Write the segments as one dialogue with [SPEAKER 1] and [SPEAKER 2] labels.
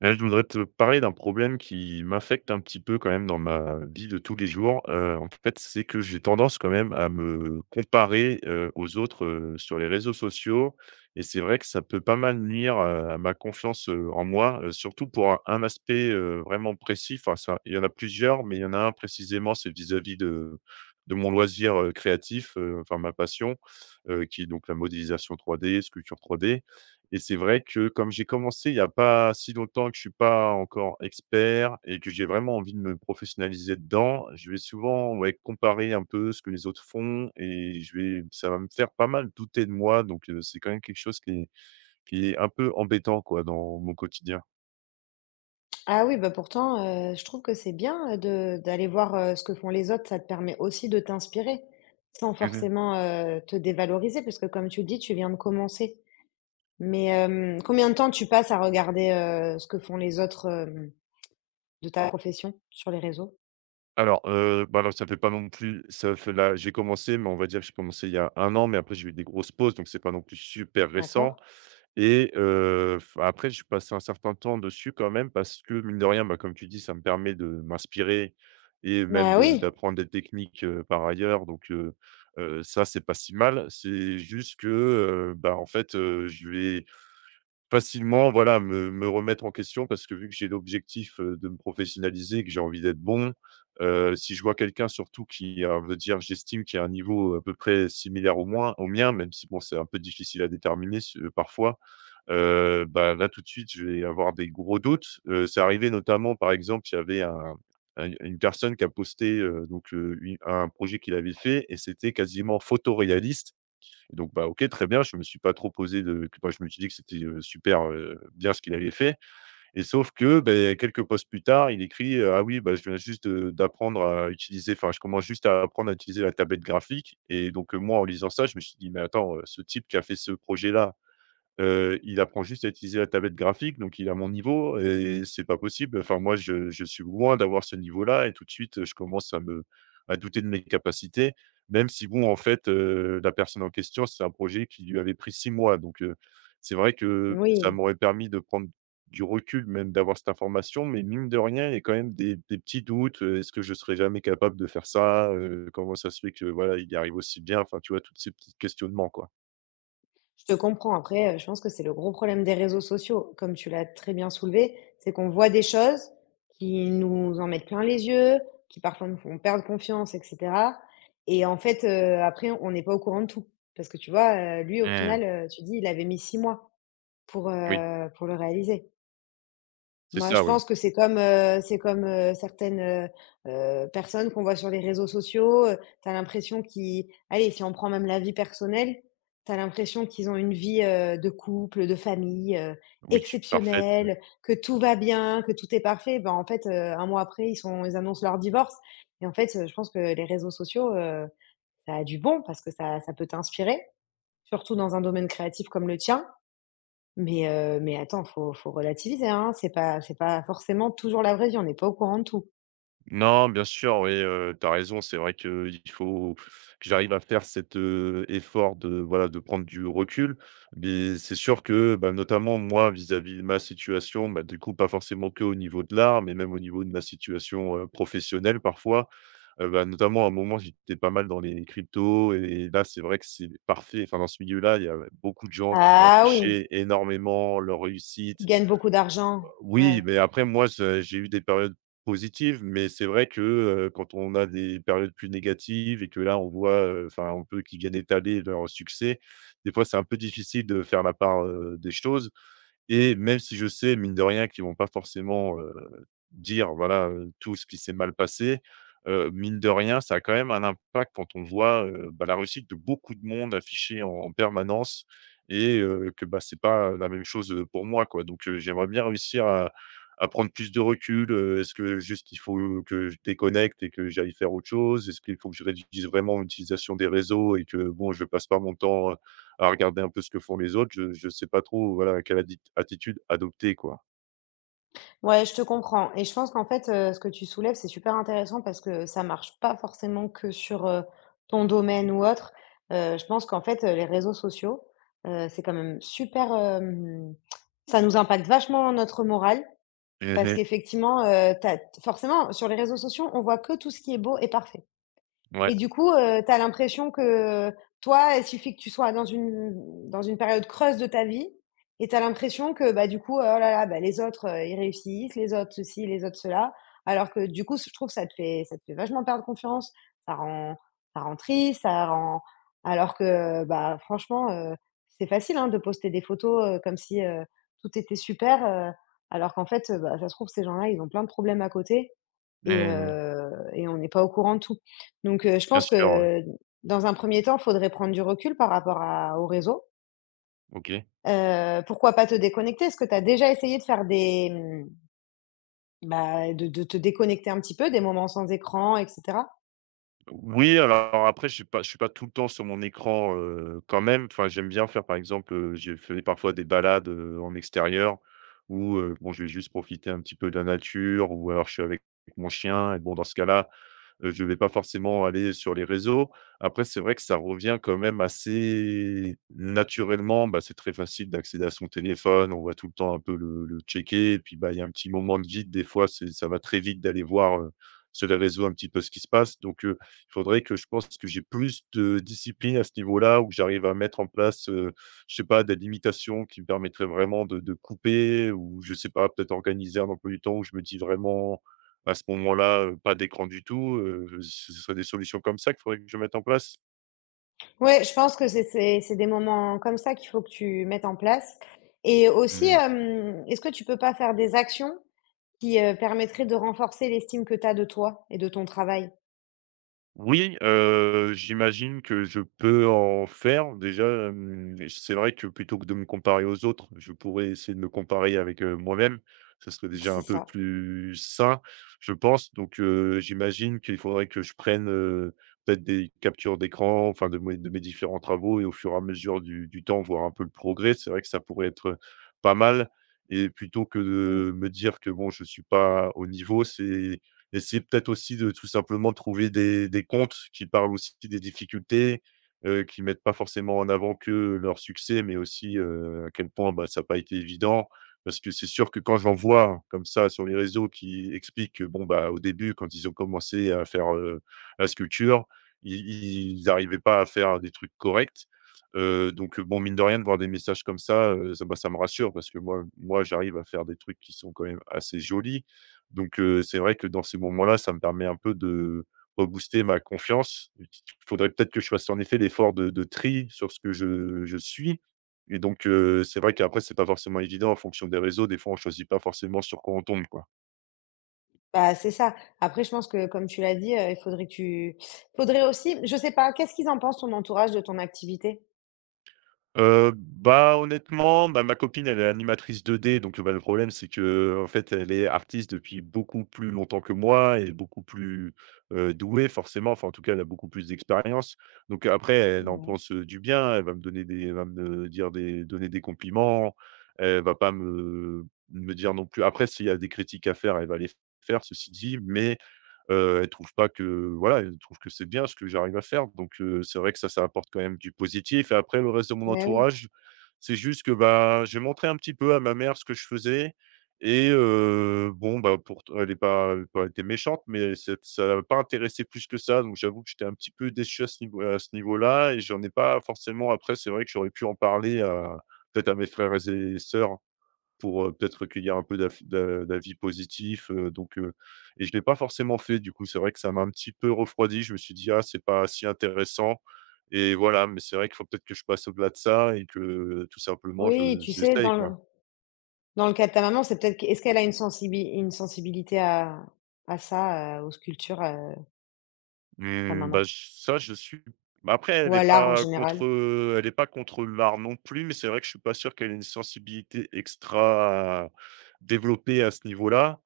[SPEAKER 1] Là, je voudrais te parler d'un problème qui m'affecte un petit peu quand même dans ma vie de tous les jours. En fait, c'est que j'ai tendance quand même à me comparer, aux autres, sur les réseaux sociaux et c'est vrai que ça peut pas mal nuire, à ma confiance, en moi, surtout pour un aspect, vraiment précis. Enfin ça, il y en a plusieurs, mais il y en a un précisément, c'est vis-à-vis de mon loisir, créatif, enfin ma passion, qui est donc la modélisation 3D, sculpture 3D. Et c'est vrai que comme j'ai commencé il n'y a pas si longtemps, que je suis pas encore expert et que j'ai vraiment envie de me professionnaliser dedans, je vais souvent, ouais, comparer un peu ce que les autres font et je vais ça va me faire pas mal douter de moi donc c'est quand même quelque chose qui est un peu embêtant, quoi, dans mon quotidien.
[SPEAKER 2] Ah oui, bah pourtant, je trouve que c'est bien, de d'aller voir, ce que font les autres. Ça te permet aussi de t'inspirer, sans
[SPEAKER 1] Mmh.
[SPEAKER 2] forcément, te dévaloriser, parce que comme tu le dis, tu viens de commencer. Mais, combien de temps tu passes à regarder, ce que font les autres, de ta profession sur les réseaux?
[SPEAKER 1] Alors, bah, alors ça fait pas non plus ça fait là j'ai commencé, mais on va dire que j'ai commencé il y a un an, mais après j'ai eu des grosses pauses, donc c'est pas non plus super
[SPEAKER 2] D'accord.
[SPEAKER 1] récent. Et f après, je suis passé un certain temps dessus quand même parce que mine de rien, bah, comme tu dis, ça me permet de m'inspirer et même
[SPEAKER 2] Bah
[SPEAKER 1] de
[SPEAKER 2] oui,
[SPEAKER 1] d'apprendre des techniques, par ailleurs donc ça, c'est pas si mal. C'est juste que, en fait, je vais facilement, voilà, me remettre en question parce que vu que j'ai l'objectif, de me professionnaliser que j'ai envie d'être bon, si je vois quelqu'un surtout qui, veut dire j'estime qu'il y a un niveau à peu près similaire au moins au mien, même si bon, c'est un peu difficile à déterminer ce parfois, bah, là tout de suite, je vais avoir des gros doutes, c'est arrivé notamment, par exemple, il y avait un une personne qui a posté, donc u un projet qu'il avait fait et c'était quasiment photoréaliste. Et donc, bah, OK, très bien, je me suis pas trop posé de que bah, je me suis dit que c'était, super, bien ce qu'il avait fait. Et sauf que, beh, quelques posts plus tard, il écrit, «Ah oui, bah, je viens juste, d'apprendre à utiliser enfin, je commence juste à apprendre à utiliser la tablette graphique», et donc, moi, en lisant ça, je me suis dit: «Mais attends, ce type qui a fait ce projet-là, il apprend juste à utiliser la tablette graphique, donc il a mon niveau et c'est pas possible.» Enfin, moi, je suis loin d'avoir ce niveau-là et tout de suite, je commence à me à douter de mes capacités, même si bon, en fait, la personne en question, c'est un projet qui lui avait pris 6 mois, donc c'est vrai que ça
[SPEAKER 2] oui.
[SPEAKER 1] m'aurait permis de prendre du recul, même d'avoir cette information, mais mine de rien, il y a quand même des petits doutes, «Est-ce que je serais jamais capable de faire ça? Comment ça se fait que, voilà, il y arrive aussi bien ?» enfin, tu vois, toutes ces petits questionnements, quoi.
[SPEAKER 2] Je te comprends. Après, je pense que c'est le gros problème des réseaux sociaux. Comme tu l'as très bien soulevé, c'est qu'on voit des choses qui nous en mettent plein les yeux, qui parfois nous font perdre confiance et cetera et en fait, après on n'est pas au courant de tout. Parce que tu vois, lui au
[SPEAKER 1] Mmh,
[SPEAKER 2] final, tu dis il avait mis 6 mois
[SPEAKER 1] oui.
[SPEAKER 2] pour le réaliser.
[SPEAKER 1] C'est
[SPEAKER 2] Moi,
[SPEAKER 1] ça,
[SPEAKER 2] je
[SPEAKER 1] oui.
[SPEAKER 2] pense que c'est comme, certaines, personnes qu'on voit sur les réseaux sociaux, tu as l'impression qu'ils allez, si on prend même la vie personnelle, tu as l'impression qu'ils ont une vie, de couple, de famille,
[SPEAKER 1] Oui, parfaite, ouais.
[SPEAKER 2] exceptionnelle, que tout va bien, que tout est parfait. Ben, en fait, 1 mois après, ils annoncent leur divorce et en fait, je pense que les réseaux sociaux, ça a du bon parce que ça peut t'inspirer, surtout dans un domaine créatif comme le tien mais attends, faut relativiser, hein. C'est pas forcément toujours la vraie vie, on n'est pas au courant de tout.
[SPEAKER 1] Non, bien sûr, oui, tu as raison. C'est vrai que il faut que j'arrive à faire cet, effort de, voilà, de prendre du recul. Mais c'est sûr que, bah, notamment moi, vis-à-vis de ma situation, bah, du coup, pas forcément que au niveau de l'art, mais même au niveau de ma situation, professionnelle parfois, bah, notamment à un moment, j'étais pas mal dans les cryptos et là, c'est vrai que c'est parfait. Enfin, dans ce milieu-là, il y a beaucoup de gens qui vont
[SPEAKER 2] Ah oui,
[SPEAKER 1] afficher énormément leur
[SPEAKER 2] ils
[SPEAKER 1] réussite.
[SPEAKER 2] gagnent beaucoup d'argent.
[SPEAKER 1] Oui,
[SPEAKER 2] Ouais.
[SPEAKER 1] mais après moi, ce j'ai eu des périodes positives, mais c'est vrai que, quand on a des périodes plus négatives et que là, on voit, enfin, un peu qui viennent étaler leur succès, des fois, c'est un peu difficile de faire la part, des choses. Et même si je sais, mine de rien, qu'ils vont pas forcément, dire, voilà, tout ce qui s'est mal passé, mine de rien, ça a quand même un impact quand on voit, bah, la réussite de beaucoup de monde affichée en permanence et que, bah, c'est pas la même chose, pour moi, quoi. Donc j'aimerais bien réussir à prendre plus de recul, est-ce que juste il faut que je déconnecte et que j'aille faire autre chose? Est-ce qu'il faut que je réduise vraiment l'utilisation des réseaux et que bon, je passe pas mon temps, à regarder un peu ce que font les autres, je sais pas trop, voilà, quelle attitude adopter, quoi.
[SPEAKER 2] Ouais, je te comprends et je pense qu'en fait, ce que tu soulèves, c'est super intéressant parce que ça marche pas forcément que sur, ton domaine ou autre. Je pense qu'en fait, les réseaux sociaux, c'est quand même super, ça nous impacte vachement notre morale parce
[SPEAKER 1] Mmh.
[SPEAKER 2] qu'effectivement, tu forcément, sur les réseaux sociaux, on voit que tout ce qui est beau et parfait.
[SPEAKER 1] Ouais,
[SPEAKER 2] Et du coup, tu as l'impression que, toi, il suffit que tu sois dans une période creuse de ta vie et tu as l'impression que, bah, du coup, oh là là, bah, les autres, ils réussissent, les autres ceci, les autres cela. Alors que du coup, je trouve que ça te fait vachement perdre confiance, ça rend ça rend triste, ça rend alors que, bah, franchement, c'est facile, hein, de poster des photos, comme si, tout était super, alors qu'en fait, bah, ça se trouve ces gens-là, ils ont plein de problèmes à côté et
[SPEAKER 1] mmh,
[SPEAKER 2] heu et on n'est pas au courant de tout. Donc je
[SPEAKER 1] bien
[SPEAKER 2] pense
[SPEAKER 1] sûr, ouais.
[SPEAKER 2] que dans un premier temps, il faudrait prendre du recul par rapport à au réseau.
[SPEAKER 1] OK.
[SPEAKER 2] Pourquoi pas te déconnecter? Est-ce que tu as déjà essayé de faire des, mmh, bah, de te déconnecter un petit peu, des moments sans écran et cetera?
[SPEAKER 1] Oui, alors après, je suis pas tout le temps sur mon écran, quand même. Enfin, j'aime bien faire, par exemple, je fais parfois des balades, en extérieur où, bon, je vais juste profiter un petit peu de la nature ou alors je suis avec mon chien et bon, dans ce cas-là, je vais pas forcément aller sur les réseaux. Après, c'est vrai que ça revient quand même assez naturellement. Bah, c'est très facile d'accéder à son téléphone. On va tout le temps un peu le checker et puis, bah, il y a un petit moment de vide des fois, c'est ça va très vite d'aller voir, sur les réseaux un petit peu ce qui se passe. Donc, il faudrait que je pense que j'ai plus de discipline à ce niveau-là ou que j'arrive à mettre en place, je sais pas, des limitations qui me permettraient vraiment de couper ou je sais pas, peut-être organiser un emploi du temps où je me dis vraiment à ce moment-là, pas d'écran du tout, ce serait des solutions comme ça qu'il faudrait que je mette en place?
[SPEAKER 2] Ouais, je pense que c'est des moments comme ça qu'il faut que tu mettes en place et aussi, est-ce que tu peux pas faire des actions qui, permettraient de renforcer l'estime que tu as de toi et de ton travail?
[SPEAKER 1] Oui, j'imagine que je peux en faire. Déjà, c'est vrai que plutôt que de me comparer aux autres, je pourrais essayer de me comparer avec, moi-même. Ce serait déjà
[SPEAKER 2] C'est
[SPEAKER 1] un peu
[SPEAKER 2] ça.
[SPEAKER 1] plus sain, je pense. Donc, j'imagine qu'il faudrait que je prenne, peut-être des captures d'écran, enfin de mes différents travaux et au fur et à mesure du temps, voir un peu le progrès. C'est vrai que ça pourrait être, pas mal. Et plutôt que
[SPEAKER 2] Mmh.
[SPEAKER 1] de me dire que bon, je suis pas au niveau, c'est essayer peut-être aussi de tout simplement trouver des comptes qui parlent aussi des difficultés, qui mettent pas forcément en avant que leur succès, mais aussi, à quel point, bah, ça a pas été évident. Parce que c'est sûr que quand j'en vois comme ça sur les réseaux qui expliquent que, bon, bah, au début, quand ils ont commencé à faire, la sculpture, ils n'arrivaient pas à faire des trucs corrects. Donc bon, mine de rien, de voir des messages comme ça, ça, bah, ça me rassure parce que moi, j'arrive à faire des trucs qui sont quand même assez jolis. Donc, c'est vrai que dans ces moments-là, ça me permet un peu de rebooster ma confiance. Il faudrait peut-être que je fasse en effet l'effort de tri sur ce que je suis. Et donc, c'est vrai qu'après c'est pas forcément évident en fonction des réseaux. Des fois, on choisit pas forcément sur quoi on tombe, quoi.
[SPEAKER 2] Bah, c'est ça. Après, je pense que comme tu l'as dit, il faudrait que tu faudrait aussi je sais pas, qu'est-ce qu'ils en pensent ton entourage de ton activité?
[SPEAKER 1] Bah, honnêtement, bah, ma copine, elle est animatrice deux d donc bah, le problème, c'est que en fait, elle est artiste depuis beaucoup plus longtemps que moi et beaucoup plus, douée forcément. Enfin, en tout cas, elle a beaucoup plus d'expérience. Donc après, elle en
[SPEAKER 2] Ouais.
[SPEAKER 1] pense, du bien. Elle va me dire des donner des compliments. Elle va pas me dire non plus après s'il y a des critiques à faire, elle va les faire, ceci dit, mais elle trouve pas que voilà, elle trouve que c'est bien ce que j'arrive à faire donc c'est vrai que ça apporte quand même du positif. Et après le reste de mon
[SPEAKER 2] Bah, oui.
[SPEAKER 1] entourage, c'est juste que, bah, j'ai montré un petit peu à ma mère ce que je faisais et bon, bah, pour elle est pas elle a pas été méchante mais c'est ça l'a pas intéressée plus que ça donc j'avoue que j'étais un petit peu déçu à ce niveau à ce niveau-là et j'en ai pas forcément après c'est vrai que j'aurais pu en parler à peut-être à mes frères et sœurs. Pour, peut-être recueillir un peu d'avis positifs, et je l'ai pas forcément fait du coup. C'est vrai que ça m'a un petit peu refroidi. Je me suis dit: «Ah c'est pas si intéressant» et voilà, mais c'est vrai qu'il faut peut-être que je passe au-delà de ça et que tout simplement je
[SPEAKER 2] Oui, tu sais, dans
[SPEAKER 1] j'essaye
[SPEAKER 2] le
[SPEAKER 1] quoi.
[SPEAKER 2] dans le cas de ta maman, c'est peut-être que est-ce qu'elle a une sensibilité à ça, aux sculptures, ta
[SPEAKER 1] Mmh,
[SPEAKER 2] maman?
[SPEAKER 1] bah, j ça je suis bah, après
[SPEAKER 2] Ou
[SPEAKER 1] elle est
[SPEAKER 2] à l'art en
[SPEAKER 1] pas contre,
[SPEAKER 2] général?
[SPEAKER 1] elle est pas contre l'art non plus, mais c'est vrai que je suis pas sûr qu'elle ait une sensibilité extra développée à ce niveau-là,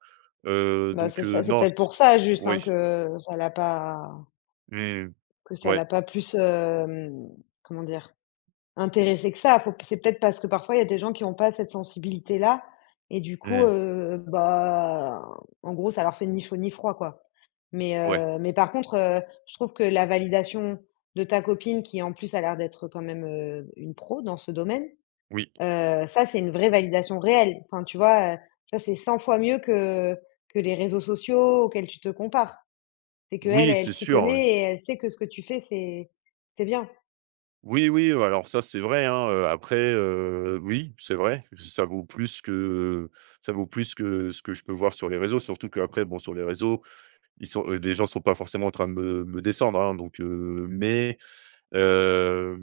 [SPEAKER 2] Bah,
[SPEAKER 1] donc
[SPEAKER 2] c'est ça, c'est
[SPEAKER 1] non c
[SPEAKER 2] peut-être pour ça juste, hein,
[SPEAKER 1] oui, mmh,
[SPEAKER 2] que ça l'a
[SPEAKER 1] ouais,
[SPEAKER 2] pas plus, comment dire? Intéressé que ça, faut c'est peut-être parce que parfois il y a des gens qui n'ont pas cette sensibilité-là et du coup,
[SPEAKER 1] mmh.
[SPEAKER 2] bah, en gros, ça leur fait ni chaud ni froid, quoi.
[SPEAKER 1] Ouais,
[SPEAKER 2] Mais par contre, je trouve que la validation de ta copine qui, en plus, a l'air d'être quand même, une pro dans ce domaine,
[SPEAKER 1] oui.
[SPEAKER 2] ça, c'est une vraie validation réelle. Enfin, tu vois, ça, c'est 100 fois mieux que les réseaux sociaux auxquels tu te compares. C'est que elle
[SPEAKER 1] Oui,
[SPEAKER 2] elle
[SPEAKER 1] c'est
[SPEAKER 2] s'y
[SPEAKER 1] sûr, ouais.
[SPEAKER 2] connaît et elle sait que ce que tu fais, c'est bien.
[SPEAKER 1] Oui, oui, alors ça, c'est vrai, hein, après, oui, c'est vrai, ça vaut plus que ce que je peux voir sur les réseaux, surtout qu'après, bon, sur les réseaux, les gens sont pas forcément en train de me descendre, hein, donc Heu,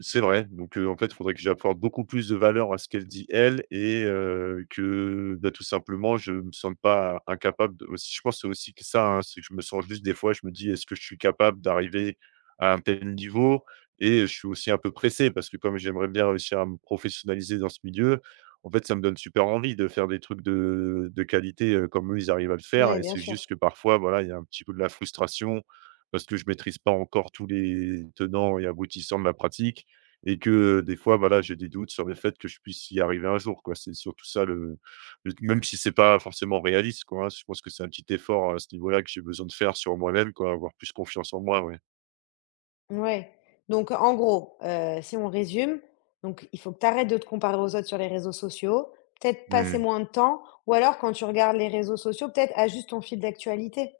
[SPEAKER 1] c'est vrai, donc en fait, il faudrait que j'apporte beaucoup plus de valeur à ce qu'elle dit elle et que, bah, tout simplement, je me sente pas incapable de aussi je pense aussi que ça, hein, c'est que je me sens juste des fois, je me dis: «Est-ce que je suis capable d'arriver à un tel niveau ?» Et je suis aussi un peu pressé parce que comme j'aimerais bien réussir à me professionnaliser dans ce milieu, en fait, ça me donne super envie de faire des trucs de qualité, comme eux, ils arrivent à le faire
[SPEAKER 2] Ouais,
[SPEAKER 1] et
[SPEAKER 2] bien
[SPEAKER 1] c'est
[SPEAKER 2] sûr.
[SPEAKER 1] juste que parfois, voilà, il y a un petit peu de la frustration parce que je maîtrise pas encore tous les tenants et aboutissants de ma pratique et que, des fois, voilà, j'ai des doutes sur le fait que je puisse y arriver un jour, quoi. C'est surtout ça le même si c'est pas forcément réaliste, quoi, hein. Je pense que c'est un petit effort à ce niveau-là que j'ai besoin de faire sur moi-même, quoi, avoir plus confiance en moi, ouais.
[SPEAKER 2] Ouais, donc en gros, si on résume, donc il faut que tu arrêtes de te comparer aux autres sur les réseaux sociaux, peut-être passer
[SPEAKER 1] Mmh.
[SPEAKER 2] moins de temps ou alors quand tu regardes les réseaux sociaux, peut-être ajuste ton fil d'actualité.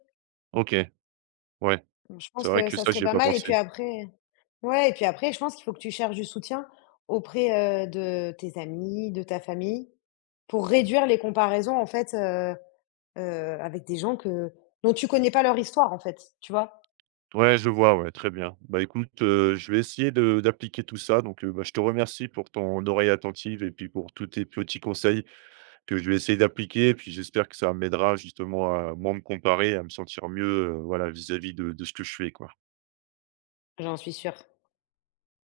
[SPEAKER 1] OK, ouais.
[SPEAKER 2] Donc, je
[SPEAKER 1] C'est
[SPEAKER 2] pense
[SPEAKER 1] vrai
[SPEAKER 2] que
[SPEAKER 1] que
[SPEAKER 2] ça
[SPEAKER 1] ça,
[SPEAKER 2] serait
[SPEAKER 1] j'y ai
[SPEAKER 2] pas
[SPEAKER 1] pas
[SPEAKER 2] mal et puis
[SPEAKER 1] pensé.
[SPEAKER 2] après ouais et puis après je pense qu'il faut que tu cherches du soutien auprès, de tes amis, de ta famille, pour réduire les comparaisons en fait, avec des gens que dont tu connais pas leur histoire en fait, tu vois?
[SPEAKER 1] Ouais, je vois, ouais, très bien. Bah, écoute, je vais essayer de d'appliquer tout ça donc, bah, je te remercie pour ton oreille attentive et puis pour tous tes petits conseils. Que je vais essayer d'appliquer. Puis j'espère que ça m'aidera justement à moins me comparer, à me sentir mieux, voilà, vis-à-vis de ce que je fais, quoi.
[SPEAKER 2] J'en suis sûre.